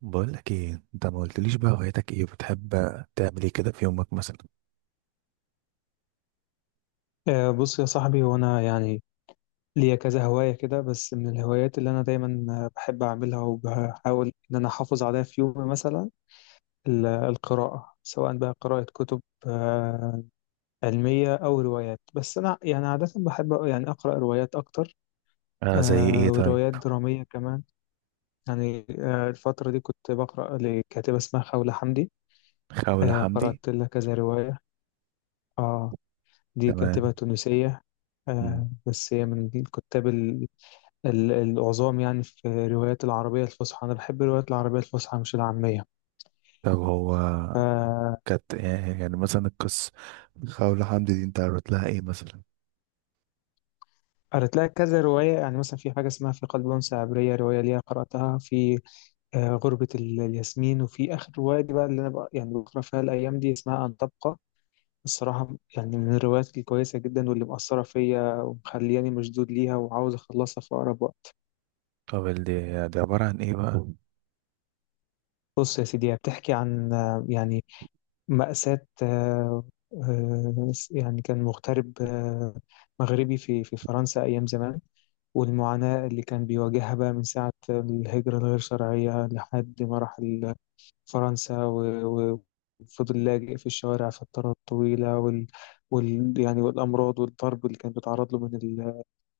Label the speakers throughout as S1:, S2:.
S1: بقول لك ايه؟ انت ما قلتليش بقى هوايتك ايه، بتحب تعمل ايه كده في يومك مثلا؟
S2: بص يا صاحبي، وانا يعني ليا كذا هواية كده. بس من الهوايات اللي انا دايما بحب اعملها، وبحاول ان انا احافظ عليها في يومي مثلا. القراءة، سواء بقى قراءة كتب آه، علمية او روايات، بس انا يعني عادة بحب يعني اقرأ روايات اكتر.
S1: آه، زي ايه طيب؟
S2: وروايات درامية كمان. يعني الفترة دي كنت بقرأ لكاتبة اسمها خولة حمدي.
S1: خولة حمدي.
S2: قرأت لها كذا رواية. اه دي كاتبة
S1: تمام.
S2: تونسية.
S1: مم.
S2: بس هي من الكتاب العظام، يعني في الروايات العربية الفصحى. أنا بحب الروايات العربية الفصحى، مش العامية.
S1: طب هو
S2: فقرأت
S1: كانت يعني مثلا القصة، خولة حمدي دي انت قريت لها ايه مثلا؟
S2: لها كذا رواية، يعني مثلا في حاجة اسمها في قلب أنثى عبرية، رواية ليها قرأتها، في غربة الياسمين. وفي آخر رواية دي بقى اللي أنا يعني بقرأ فيها الأيام دي، اسمها أن تبقى. الصراحة يعني من الروايات الكويسة جدا، واللي مأثرة فيا ومخلياني مشدود ليها وعاوز أخلصها في أقرب وقت.
S1: طب دي عبارة عن ايه بقى؟
S2: بص يا سيدي، هي بتحكي عن يعني مأساة. يعني كان مغترب، مغربي، في فرنسا أيام زمان، والمعاناة اللي كان بيواجهها بقى من ساعة الهجرة الغير شرعية، لحد ما راح فرنسا وفضل لاجئ في الشوارع فترات طويلة، وال, وال يعني والأمراض والضرب اللي كان بيتعرض له من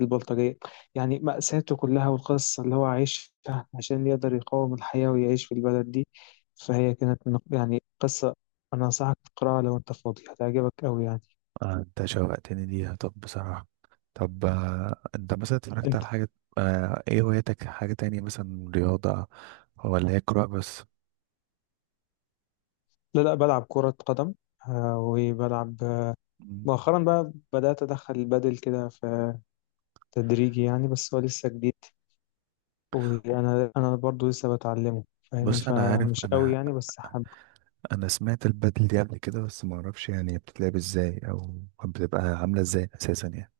S2: البلطجية. يعني مأساته كلها والقصة اللي هو عايشها عشان يقدر يقاوم الحياة ويعيش في البلد دي. فهي كانت يعني قصة، أنا أنصحك تقرأها لو أنت فاضي، هتعجبك أوي يعني.
S1: آه، انت شوقتني ليها. طب بصراحة، طب انت مثلا اتفرجت
S2: أنت.
S1: على حاجة؟ آه، ايه هوايتك؟ حاجة تانية مثلا، رياضة ولا هي قراءة بس؟
S2: لا لا، بلعب كرة قدم. وبلعب
S1: مم.
S2: مؤخرا بقى بدأت أدخل البادل كده في تدريجي يعني، بس هو لسه جديد، وأنا برضو لسه بتعلمه، فاهمني،
S1: بص انا عارف،
S2: فمش قوي
S1: انا
S2: يعني، بس حابب.
S1: انا سمعت البدل دي قبل كده بس ما اعرفش يعني بتتلعب ازاي او بتبقى عامله ازاي اساسا يعني.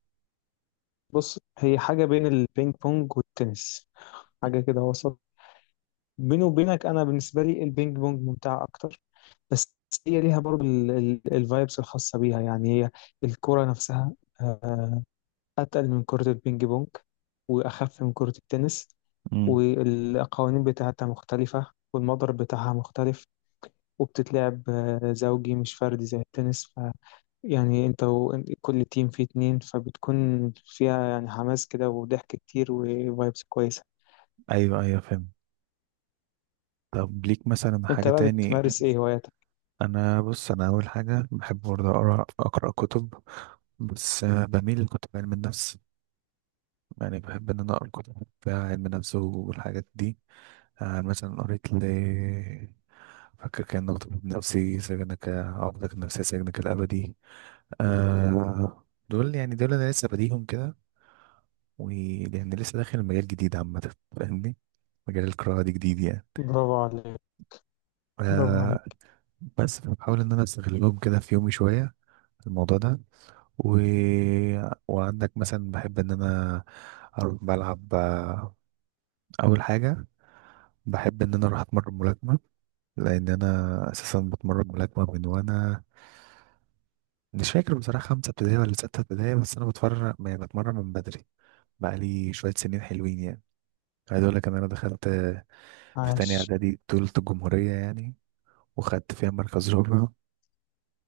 S2: بص، هي حاجة بين البينج بونج والتنس، حاجة كده وسط. بيني وبينك، انا بالنسبه لي البينج بونج ممتعه اكتر، بس هي ليها برضو الفايبس الخاصه بيها. يعني هي الكره نفسها آه، اتقل من كره البينج بونج، واخف من كره التنس.
S1: امم.
S2: والقوانين بتاعتها مختلفه، والمضرب بتاعها مختلف. وبتتلعب زوجي مش فردي زي التنس، يعني انت كل تيم فيه اتنين، فبتكون فيها يعني حماس كده وضحك كتير وفايبس كويسه.
S1: ايوه، ايوه، فاهم. طب ليك مثلا
S2: انت
S1: حاجه
S2: بقى
S1: تاني؟
S2: بتمارس ايه هواياتك؟
S1: انا بص، انا اول حاجه بحب برضه اقرا كتب، بس بميل لكتب علم النفس، يعني بحب ان انا اقرا كتب بتاع علم النفس والحاجات دي. مثلا قريت ل، فاكر كان طبيب نفسي، سجنك، عقدك النفسية، سجنك الأبدي. آه، دول يعني دول أنا لسه بديهم كده، ولأن لسه داخل مجال جديد عامة فاهمني، مجال القراءة دي جديد يعني.
S2: برافو عليك.
S1: ف-
S2: برافو عليك.
S1: بس بحاول إن أنا أستغلهم كده في يومي شوية في الموضوع ده. و... وعندك مثلا بحب إن أنا أروح بلعب، أول حاجة بحب إن أنا أروح أتمرن ملاكمة، لأن أنا أساسا بتمرن ملاكمة من وأنا مش فاكر بصراحة، خمسة ابتدائي ولا ستة ابتدائي، بس أنا بتفرج يعني بتمرن من بدري، بقالي شوية سنين حلوين يعني. عايز أقول لك إن أنا دخلت في تانية
S2: عاش.
S1: إعدادي بطولة الجمهورية يعني، وخدت فيها مركز رابع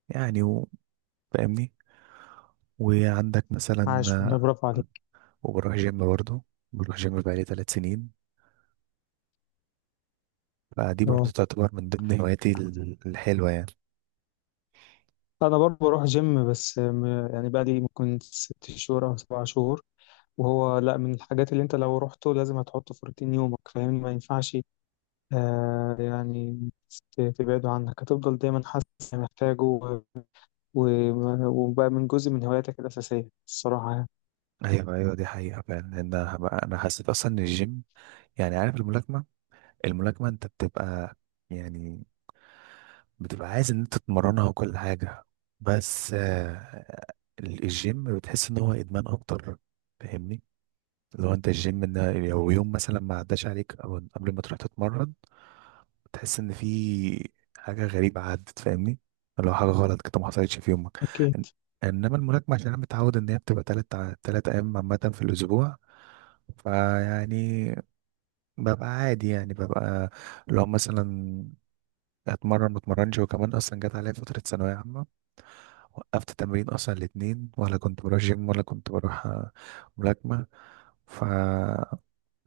S1: يعني فاهمني. وعندك مثلا،
S2: عاش والله، برافو عليك.
S1: وبروح جيم برضه، بروح جيم بقالي 3 سنين، فدي
S2: واو.
S1: برضه تعتبر من ضمن هواياتي الحلوة يعني.
S2: انا برضه بروح جيم، بس يعني بقى لي ممكن ست شهور او سبع شهور، وهو لا من الحاجات اللي انت لو رحته لازم هتحطه في روتين يومك، فاهمني، ما ينفعش يعني تبعده عنك، هتفضل دايما حاسس إنك محتاجه، وبقى من جزء من هواياتك الاساسيه الصراحه يعني.
S1: أيوة، أيوة، دي حقيقة فعلا، لأن أنا حسيت أصلا إن الجيم، يعني عارف الملاكمة أنت بتبقى، يعني بتبقى عايز إن أنت تتمرنها وكل حاجة، بس الجيم بتحس إن هو إدمان أكتر فاهمني. لو انت الجيم ان، لو يوم مثلا ما عداش عليك او قبل ما تروح تتمرن، تحس ان في حاجه غريبه عدت فاهمني، لو حاجه غلط كده ما حصلتش في يومك.
S2: اكيد.
S1: إن- انما الملاكمه عشان انا متعود ان هي بتبقى تلات ايام عامه في الاسبوع، فيعني ببقى عادي يعني ببقى لو مثلا اتمرن ما اتمرنش. وكمان اصلا جت عليا فتره ثانويه عامه، وقفت تمرين اصلا الاتنين، ولا كنت بروح جيم ولا كنت بروح ملاكمه، ف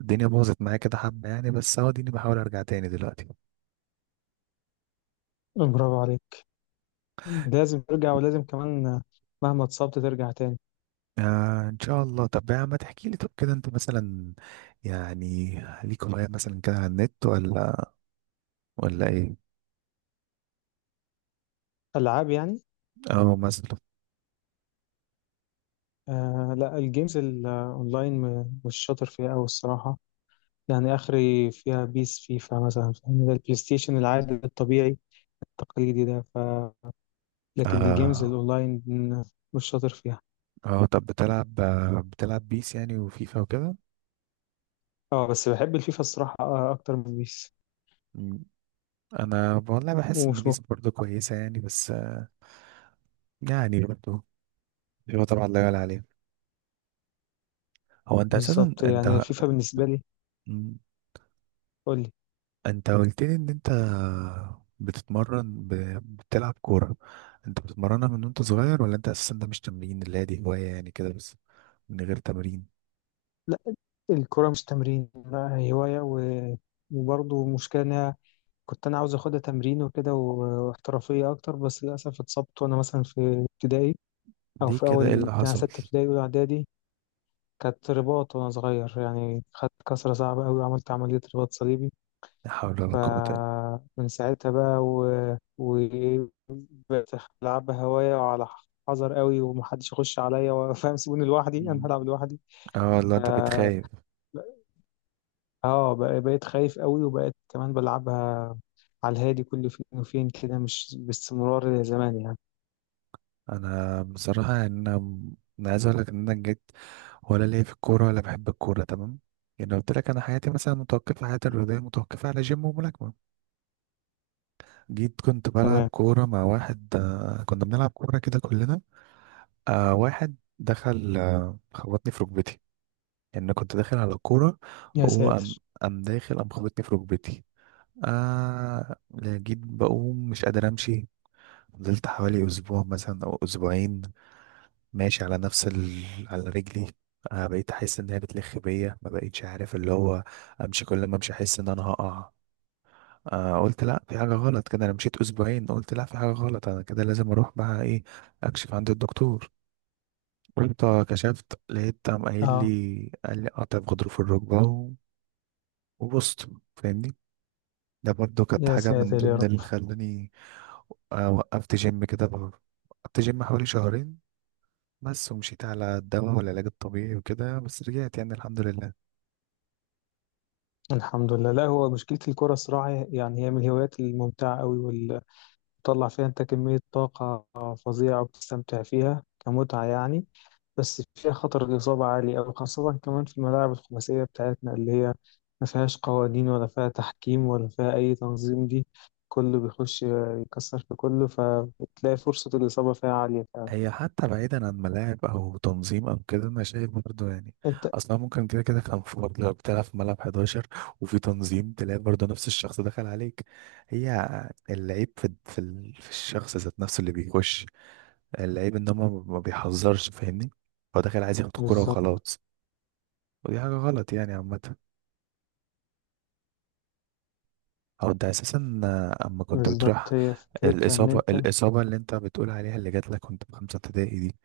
S1: الدنيا باظت معايا كده حبة يعني، بس اهو اديني بحاول ارجع تاني دلوقتي.
S2: برافو عليك. لازم ترجع، ولازم كمان مهما اتصبت ترجع تاني.
S1: آه ان شاء الله. طب يا عم تحكي لي، طب كده انت مثلا يعني ليك هواية مثلا كده على النت ولا ايه؟
S2: العاب يعني؟
S1: اه مثلا.
S2: لا، الجيمز الاونلاين مش شاطر فيها قوي الصراحه، يعني اخري فيها بيس، فيفا مثلا، فاهم، ده البلاي ستيشن العادي الطبيعي التقليدي ده، لكن الجيمز
S1: اه.
S2: الاونلاين مش شاطر فيها.
S1: اه طب بتلعب بيس يعني وفيفا وكده.
S2: اه بس بحب الفيفا الصراحه اكتر من بيس.
S1: مم. انا والله بحس ان
S2: ومش مخ...
S1: بيس برضه كويسة يعني بس يعني برضه، فيفا طبعا لا يعلى عليها، هو انت اساسا
S2: بالظبط،
S1: انت.
S2: يعني الفيفا بالنسبه لي.
S1: مم.
S2: قول لي.
S1: انت قلت لي ان انت بتتمرن ب... بتلعب كورة، انت بتتمرنها من وانت صغير ولا انت اساسا ده مش تمرين، اللي هي دي هواية يعني كده بس من غير تمرين؟
S2: لا، الكره مش تمرين، لا هوايه وبرضه مشكله انها، كنت انا عاوز اخدها تمرين وكده واحترافيه اكتر، بس للاسف اتصبت وانا مثلا في ابتدائي، أو
S1: دي
S2: في
S1: كده ايه
S2: أول
S1: اللي
S2: يعني
S1: حصل؟
S2: ستة ابتدائي أولى إعدادي، كانت رباط وأنا صغير يعني، خدت كسرة صعبة أوي وعملت عملية رباط صليبي.
S1: لا حول ولا قوة الا
S2: فمن ساعتها بقى وبقيت ألعبها هواية، وعلى حذر أوي، ومحدش يخش عليا وفاهم، سيبوني لوحدي، أنا
S1: بالله.
S2: هلعب لوحدي.
S1: اه والله
S2: ف-
S1: انت بتخايف.
S2: بقيت خايف قوي، وبقيت كمان بلعبها على الهادي، كل فين وفين كده، مش باستمرار زي زمان يعني.
S1: انا بصراحة يعني، انا عايز اقول لك ان انا جيت، ولا ليا في الكورة ولا بحب الكورة تمام، يعني لو قلت لك انا حياتي مثلا متوقفة، حياتي الرياضية متوقفة على جيم وملاكمة. جيت كنت بلعب
S2: تمام.
S1: كورة مع واحد، كنا بنلعب كورة كده كلنا، واحد دخل خبطني في ركبتي، يعني أنا كنت داخل على الكورة
S2: يا
S1: وهو قام،
S2: ساتر.
S1: قام داخل قام خبطني في ركبتي، آه لا، جيت بقوم مش قادر أمشي. فضلت حوالي أسبوع مثلا أو أسبوعين ماشي على نفس على رجلي، بقيت أحس إن هي بتلخ بيا، ما بقيتش عارف اللي هو أمشي، كل ما أمشي أحس إن أنا هقع، قلت لا، في حاجة غلط كده، أنا مشيت أسبوعين، قلت لا، في حاجة غلط، أنا كده لازم أروح بقى إيه، أكشف عند الدكتور، رحت كشفت لقيت، قام قايل
S2: اه.
S1: لي قال لي قطع في غضروف الركبة وبصت فاهمني، ده برضو كانت
S2: يا
S1: حاجة من
S2: ساتر يا
S1: ضمن اللي
S2: رب.
S1: خلاني وقفت جيم كده وقفت جيم حوالي شهرين بس، ومشيت على الدواء والعلاج الطبيعي وكده، بس رجعت يعني الحمد لله.
S2: الحمد لله. لا، هو مشكلة الكرة الصراحة يعني، هي من الهوايات الممتعة قوي، واللي بتطلع فيها انت كمية طاقة فظيعة، وبتستمتع فيها كمتعة يعني، بس فيها خطر الإصابة عالي أوي، خاصة كمان في الملاعب الخماسية بتاعتنا، اللي هي ما فيهاش قوانين، ولا فيها تحكيم، ولا فيها أي تنظيم. دي كله بيخش يكسر في كله، فبتلاقي فرصة الإصابة فيها عالية فعلا.
S1: هي حتى بعيدا عن ملاعب او تنظيم او كده، انا شايف برضه يعني
S2: أنت.
S1: اصلا ممكن كده كده كان في برضه، لو بتلعب في ملعب 11 وفي تنظيم تلاقي برضه نفس الشخص دخل عليك، هي اللعيب في الشخص ذات نفسه اللي بيخش، اللعيب ان هو ما بيحذرش فاهمني، هو داخل عايز ياخد الكوره
S2: بالظبط.
S1: وخلاص، ودي حاجه غلط يعني عامه، او ده اساسا اما كنت بتروح.
S2: بالظبط، هي فكرتها إن
S1: الاصابه
S2: أنت.
S1: الاصابه اللي انت بتقول عليها، اللي جات لك وانت في خمسه ابتدائي دي،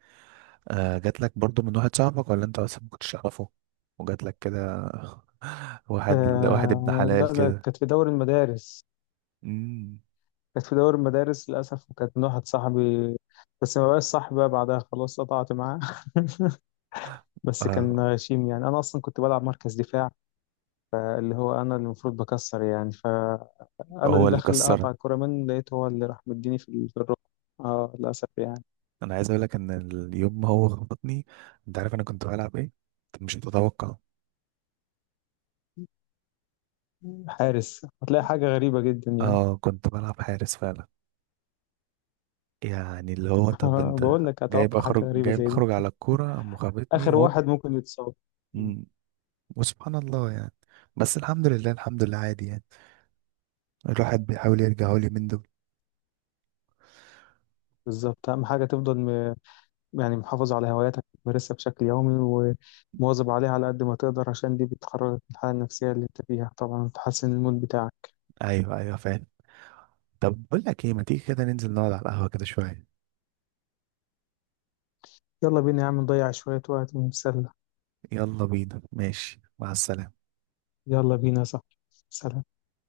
S1: آه جات لك برضو من واحد صاحبك ولا انت اصلا ما كنتش تعرفه وجات لك كده؟ واحد واحد ابن
S2: لا،
S1: حلال
S2: ده
S1: كده.
S2: كانت في دوري المدارس،
S1: امم.
S2: كانت في دوري المدارس للأسف، وكانت من واحد صاحبي، بس ما بقاش صاحبي بقى بعدها، خلاص قطعت معاه. بس
S1: آه،
S2: كان غشيم يعني، أنا أصلا كنت بلعب مركز دفاع، اللي هو أنا اللي المفروض بكسر يعني، فأنا
S1: هو
S2: اللي
S1: اللي
S2: دخل
S1: كسرك؟
S2: قطع الكرة منه لقيته هو اللي راح مديني في في الركبة. اه، للأسف يعني.
S1: انا عايز اقول لك ان اليوم ما هو خبطني، انت عارف انا كنت بلعب ايه؟ انت مش هتتوقع،
S2: حارس، هتلاقي حاجة غريبة جدا يعني.
S1: اه كنت بلعب حارس فعلا، يعني اللي هو طب انت،
S2: بقول لك
S1: جايب
S2: أتوقع حاجة
S1: اخرج
S2: غريبة
S1: جايب
S2: زي دي.
S1: اخرج على الكوره قام خبطني
S2: آخر
S1: هوب.
S2: واحد ممكن يتصاب. مم.
S1: امم، وسبحان الله يعني، بس الحمد لله الحمد لله عادي يعني، الواحد بيحاول يرجع لي من دول.
S2: بالظبط، أهم حاجة تفضل يعني محافظ على هواياتك، بتمارسها بشكل يومي، ومواظب عليها على قد ما تقدر، عشان دي بتخرجك من الحالة النفسية اللي انت فيها طبعا، وتحسن المود بتاعك.
S1: ايوه ايوه فاهم، طب بقول لك ايه، ما تيجي كده ننزل نقعد على القهوة كده شوية؟
S2: يلا بينا يا عم، نضيع شوية وقت ونتسلى.
S1: يلا بينا ماشي، مع السلامة.
S2: يلا بينا، صح. سلام.